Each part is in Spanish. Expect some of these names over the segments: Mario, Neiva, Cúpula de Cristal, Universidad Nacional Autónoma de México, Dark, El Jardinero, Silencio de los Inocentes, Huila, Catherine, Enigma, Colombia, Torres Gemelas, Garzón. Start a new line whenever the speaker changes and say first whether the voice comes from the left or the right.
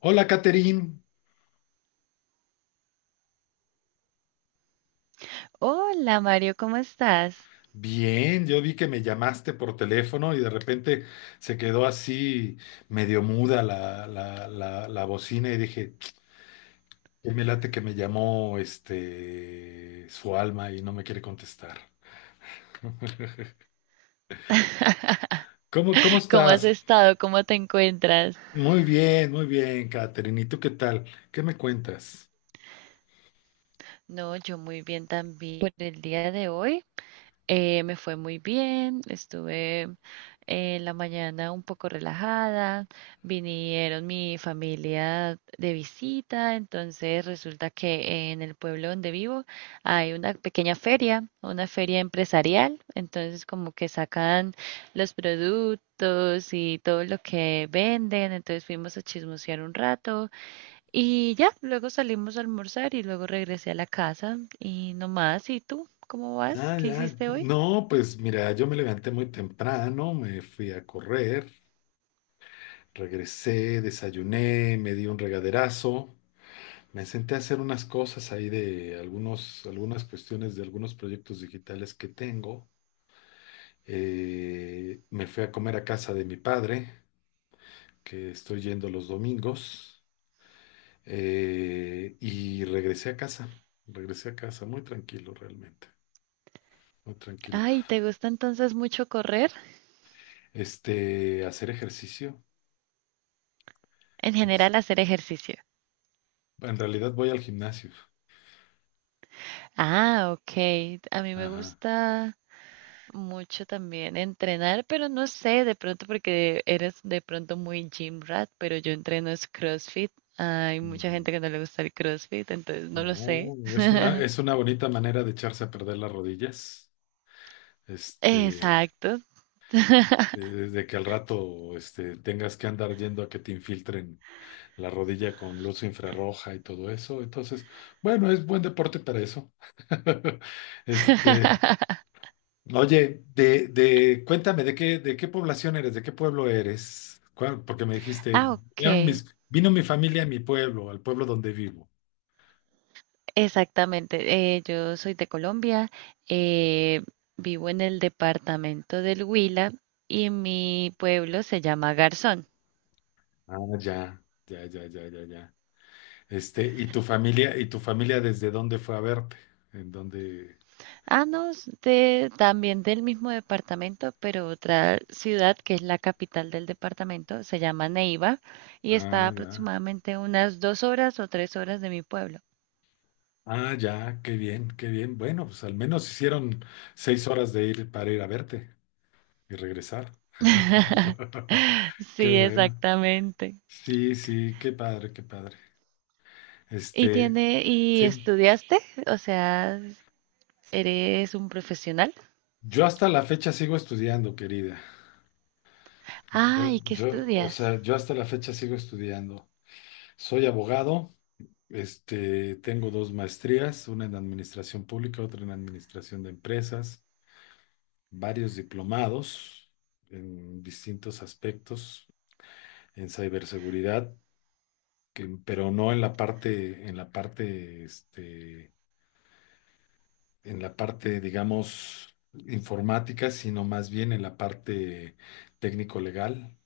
left: Hola, Catherine.
right: Hola Mario, ¿cómo estás?
left: Bien, yo vi que me llamaste por teléfono y de repente se quedó así medio muda la bocina y dije, "Qué me late que me llamó este su alma y no me quiere contestar." ¿¿Cómo
right: ¿Cómo
left: estás?
right: has estado? ¿Cómo te encuentras?
left: Muy bien, Catherine. ¿Y tú qué tal? ¿Qué me cuentas?
right: No, yo muy bien también por el día de hoy. Me fue muy bien, estuve en la mañana un poco relajada, vinieron mi familia de visita, entonces resulta que en el pueblo donde vivo hay una pequeña feria, una feria empresarial, entonces como que sacan los productos y todo lo que venden, entonces fuimos a chismosear un rato y ya, luego salimos a almorzar y luego regresé a la casa y no más. ¿Y tú? ¿Cómo vas?
left: Ah,
right: ¿Qué
left: ya.
right: hiciste hoy?
left: No, pues mira, yo me levanté muy temprano, me fui a correr, regresé, desayuné, me di un regaderazo. Me senté a hacer unas cosas ahí de algunas cuestiones de algunos proyectos digitales que tengo. Me fui a comer a casa de mi padre, que estoy yendo los domingos, y regresé a casa. Regresé a casa muy tranquilo realmente, muy tranquilo.
right: Ay, ¿te gusta entonces mucho correr?
left: Hacer ejercicio.
right: En
left: es-
right: general, hacer ejercicio.
left: en realidad voy al gimnasio.
right: Ah, ok. A mí me
left: Ajá.
right: gusta mucho también entrenar, pero no sé, de pronto porque eres de pronto muy gym rat, pero yo entreno es CrossFit. Hay mucha
left: Ujú.
right: gente que no le gusta el CrossFit, entonces no lo sé.
left: No, es una bonita manera de echarse a perder las rodillas. Este.
right: Exacto.
left: De que al rato tengas que andar yendo a que te infiltren la rodilla con luz infrarroja y todo eso. Entonces, bueno, es buen deporte para eso. Este, oye, cuéntame, ¿ de qué población eres? ¿De qué pueblo eres? ¿Cuál- Porque me dijiste,
right: Ah, ok.
left: vino mi familia a mi pueblo, al pueblo donde vivo.
right: Exactamente, yo soy de Colombia, eh, vivo en el departamento del Huila y mi pueblo se llama Garzón.
left: Ah, ya. Este, ¿ y tu familia desde dónde fue a verte? ¿En dónde?
right: Ah, no, es de, también del mismo departamento, pero otra ciudad que es la capital del departamento se llama Neiva y está
left: Ah, ya.
right: aproximadamente unas 2 horas o 3 horas de mi pueblo.
left: Ah, ya, qué bien, qué bien. Bueno, pues al menos hicieron seis horas de ir para ir a verte y regresar. Qué
right: Sí,
left: bueno.
right: exactamente.
left: Sí, sí, qué padre, qué padre.
right: ¿Y
left: Este,
right: tiene, y
left: sí,
right: estudiaste? O sea, ¿eres un profesional?
left: yo hasta la fecha sigo estudiando, querida.
right: Ah, ¿y qué estudias?
left: Yo hasta la fecha sigo estudiando. Soy abogado, tengo dos maestrías, una en administración pública, otra en administración de empresas, varios diplomados en distintos aspectos en ciberseguridad, pero no en la parte, en la parte, digamos, informática, sino más bien en la parte técnico-legal,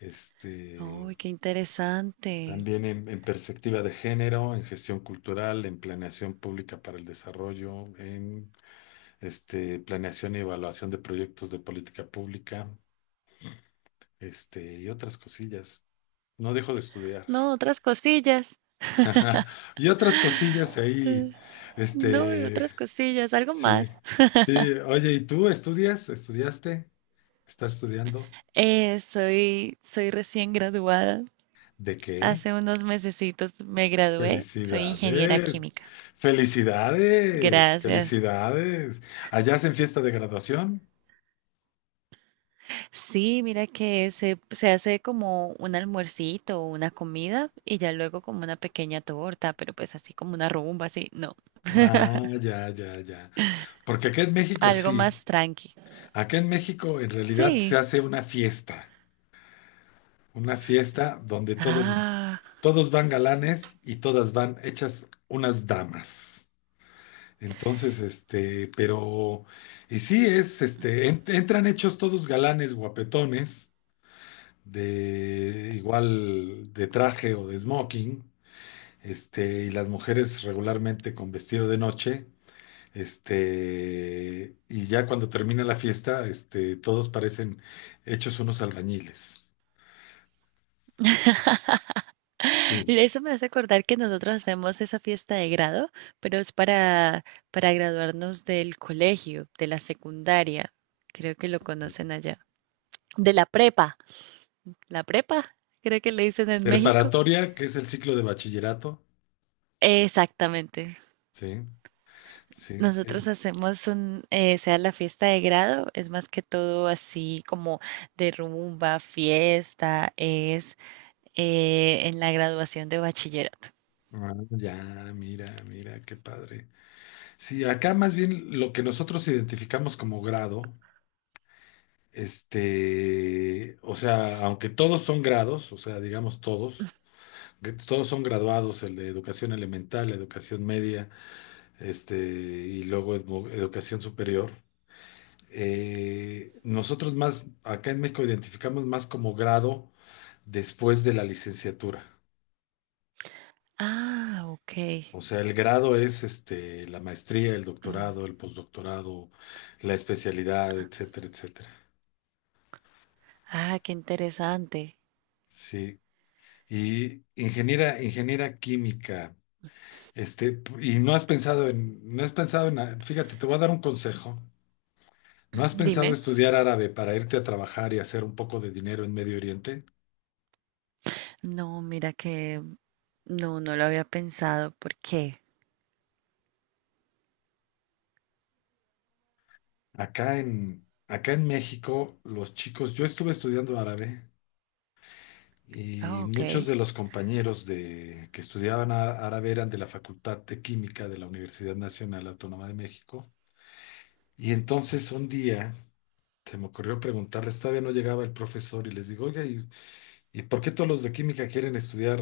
left: este,
right: Uy, qué interesante.
left: también en perspectiva de género, en gestión cultural, en planeación pública para el desarrollo, en planeación y evaluación de proyectos de política pública, y otras cosillas. No dejo de estudiar.
right: No, otras cosillas.
left: Ajá. Y otras cosillas ahí,
right: Eh, No, y
left: este,
right: otras cosillas, algo
left: sí.
right: más.
left: Sí, oye, ¿y tú estudias? ¿Estudiaste? ¿Estás estudiando?
right: Soy recién graduada.
left: ¿De qué?
right: Hace unos mesecitos me gradué. Soy ingeniera
left: Felicidades,
right: química.
left: felicidades,
right: Gracias.
left: felicidades. ¿Allá hacen fiesta de graduación?
right: Sí, mira que se hace como un almuercito o una comida y ya luego como una pequeña torta, pero pues así como una rumba, así, no,
left: Ah, ya. Porque acá en México
right: algo
left: sí.
right: más tranqui.
left: Acá en México en realidad se
right: Sí.
left: hace una fiesta donde todos,
right: Ah.
left: todos van galanes y todas van hechas unas damas. Entonces, y sí es, entran hechos todos galanes, guapetones, de igual de traje o de smoking, y las mujeres regularmente con vestido de noche, y ya cuando termina la fiesta, todos parecen hechos unos albañiles. Sí.
right: Eso me hace acordar que nosotros hacemos esa fiesta de grado, pero es para graduarnos del colegio, de la secundaria, creo que lo conocen allá, de la prepa, la prepa, creo que le dicen en México.
left: Preparatoria, que es el ciclo de bachillerato,
right: Exactamente.
left: sí, sí.
right: Nosotros hacemos sea la fiesta de grado, es más que todo así como de rumba, fiesta, es en la graduación de bachillerato.
left: Ah, ya, mira, mira, qué padre. Sí, acá más bien lo que nosotros identificamos como grado, o sea, aunque todos son grados, que todos son graduados, el de educación elemental, educación media, y luego educación superior. Nosotros más, acá en México identificamos más como grado después de la licenciatura.
right: Ah, ok.
left: O sea, el grado es la maestría, el
right: Mm.
left: doctorado, el postdoctorado, la especialidad, etcétera, etcétera.
right: Ah, qué interesante.
left: Sí, y ingeniera, ingeniera química, y no has pensado en, fíjate, te voy a dar un consejo. ¿No has pensado
right: Dime.
left: estudiar árabe para irte a trabajar y hacer un poco de dinero en Medio Oriente?
right: No, mira que no lo había pensado. ¿Por qué?
left: Acá en México, los chicos, yo estuve estudiando árabe
right: Ah,
left: y
right: ok.
left: muchos de los compañeros que árabe eran de la Facultad de Química de la Universidad Nacional Autónoma de México. Y entonces un día se me ocurrió preguntarles, todavía no llegaba el profesor y les digo, oiga, ¿ y por qué todos los de química quieren estudiar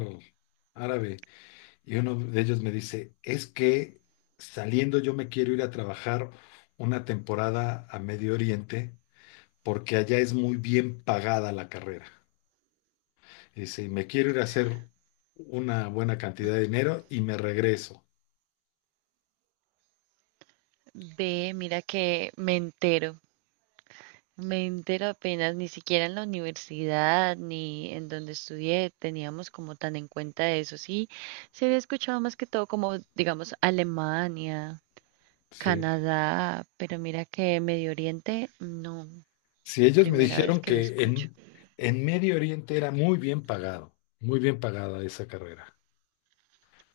left: árabe? Y uno de ellos me dice, es que saliendo yo me quiero ir a trabajar una temporada a Medio Oriente porque allá es muy bien pagada la carrera. Y dice, y me quiero ir a hacer una buena cantidad de dinero y me regreso.
right: Ve, mira que me entero. Me entero apenas, ni siquiera en la universidad ni en donde estudié teníamos como tan en cuenta eso. Sí, se había escuchado más que todo como, digamos, Alemania,
left: Sí.
right: Canadá, pero mira que Medio Oriente, no,
left: Si ellos me
right: primera vez
left: dijeron
right: que lo escucho.
left: en Medio Oriente era muy bien pagado, muy bien pagada esa carrera.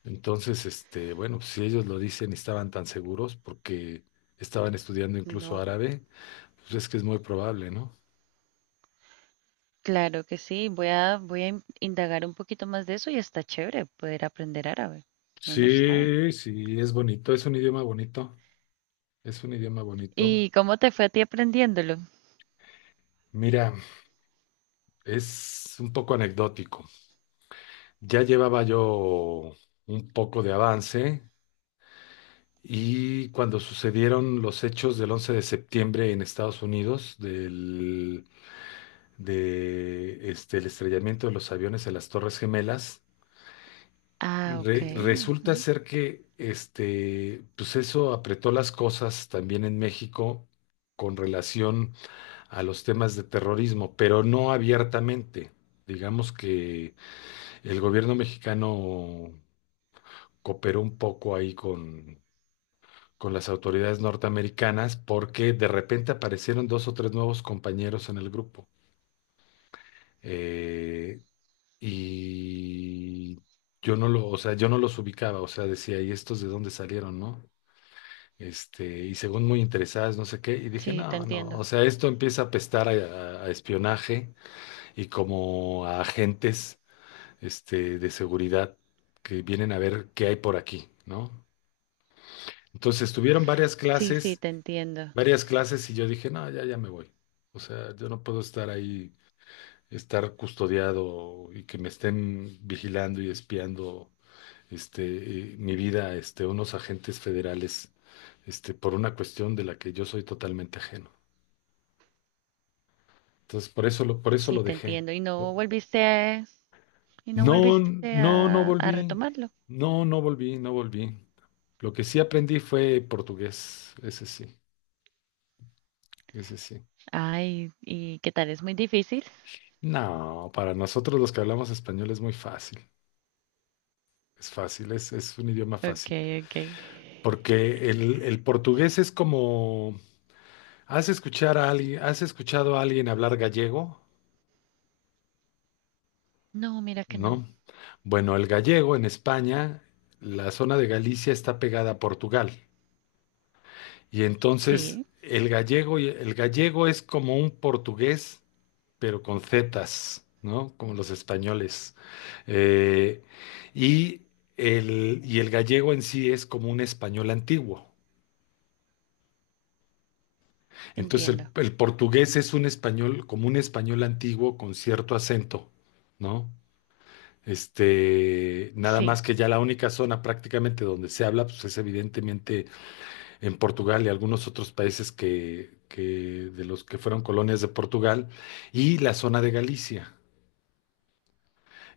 left: Entonces, bueno, pues, si ellos lo dicen y estaban tan seguros porque estaban estudiando incluso
right: No.
left: árabe, pues es que es muy probable, ¿no?
right: Claro que sí, voy a, indagar un poquito más de eso y está chévere poder aprender árabe. No no sabe.
left: Sí, sí, es bonito, es un idioma bonito, es un idioma bonito.
right: ¿Y cómo te fue a ti aprendiéndolo?
left: Mira, es un poco anecdótico. Ya llevaba yo un poco de avance y cuando sucedieron los hechos del 11 de septiembre en Estados Unidos, el estrellamiento de los aviones en las Torres Gemelas.
right: Ah, ok.
left: Resulta
right: Ujú.
left: ser que pues eso apretó las cosas también en México con relación a los temas de terrorismo, pero no abiertamente. Digamos que el gobierno mexicano cooperó un poco ahí con las autoridades norteamericanas porque de repente aparecieron dos o tres nuevos compañeros en el grupo. Eh, y yo no los ubicaba, o sea, decía, ¿y estos de dónde salieron, no? Y según muy interesadas, no sé qué, y dije,
right: Sí, te
left: no, no,
right: entiendo.
left: o sea, esto empieza a pestar a, a espionaje y como a agentes, de seguridad que vienen a ver qué hay por aquí, ¿no? Entonces tuvieron
right: Sí, sí, te entiendo.
left: varias clases y yo dije, no, ya, ya me voy. O sea, yo no puedo estar ahí estar custodiado y que me estén vigilando y espiando mi vida, unos agentes federales, por una cuestión de la que yo soy totalmente ajeno. Entonces, por eso
right: Sí,
left: lo
right: te
left: dejé.
right: entiendo. ¿Y no volviste a, y no
left: No,
right: volviste
left: no, no
right: a
left: volví.
right: retomarlo?
left: No, no volví, no volví. Lo que sí aprendí fue portugués, ese sí, ese sí.
right: Ay, ¿y qué tal? ¿Es muy difícil?
left: No, para nosotros los que hablamos español es muy fácil. Es fácil, es un idioma
right: Ok,
left: fácil.
right: ok.
left: Porque el portugués es como, ¿ has escuchado a alguien hablar gallego?
right: No, mira que no.
left: ¿No? Bueno, el gallego en España, la zona de Galicia está pegada a Portugal. Y entonces
right: Sí,
left: el gallego es como un portugués, pero con zetas, ¿no? Como los españoles. Eh, y el, y el gallego en sí es como un español antiguo. Entonces
right: entiendo.
left: el portugués es un español, como un español antiguo con cierto acento, ¿no? Nada más
right: Sí.
left: que ya la única zona prácticamente donde se habla, pues es evidentemente en Portugal y algunos otros países que de los que fueron colonias de Portugal y la zona de Galicia.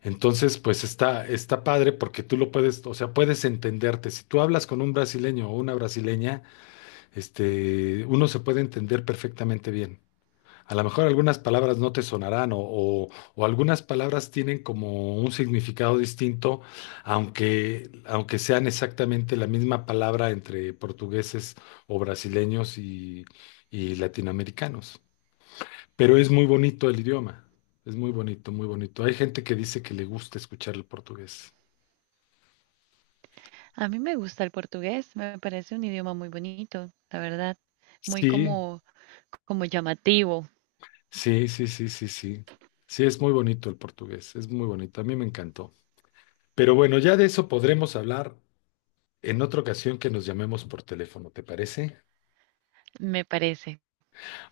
left: Entonces, pues está, está padre porque tú lo puedes, o sea, puedes entenderte. Si tú hablas con un brasileño o una brasileña, uno se puede entender perfectamente bien. A lo mejor algunas palabras no te sonarán o algunas palabras tienen como un significado distinto, aunque sean exactamente la misma palabra entre portugueses o brasileños y latinoamericanos. Pero es muy bonito el idioma, es muy bonito, muy bonito. Hay gente que dice que le gusta escuchar el portugués.
right: A mí me gusta el portugués, me parece un idioma muy bonito, la verdad, muy
left: Sí,
right: como, como llamativo,
left: sí. Sí, es muy bonito el portugués, es muy bonito, a mí me encantó. Pero bueno, ya de eso podremos hablar en otra ocasión que nos llamemos por teléfono, ¿te parece?
right: me parece.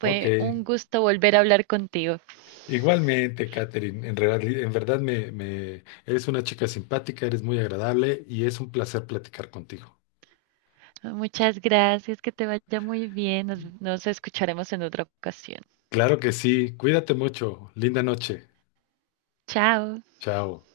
left: Ok.
right: un gusto volver a hablar contigo.
left: Igualmente, Katherine, en verdad, eres una chica simpática, eres muy agradable y es un placer platicar contigo.
right: Muchas gracias, que te vaya muy bien. Nos escucharemos en otra ocasión.
left: Claro que sí, cuídate mucho, linda noche,
right: Chao.
left: chao.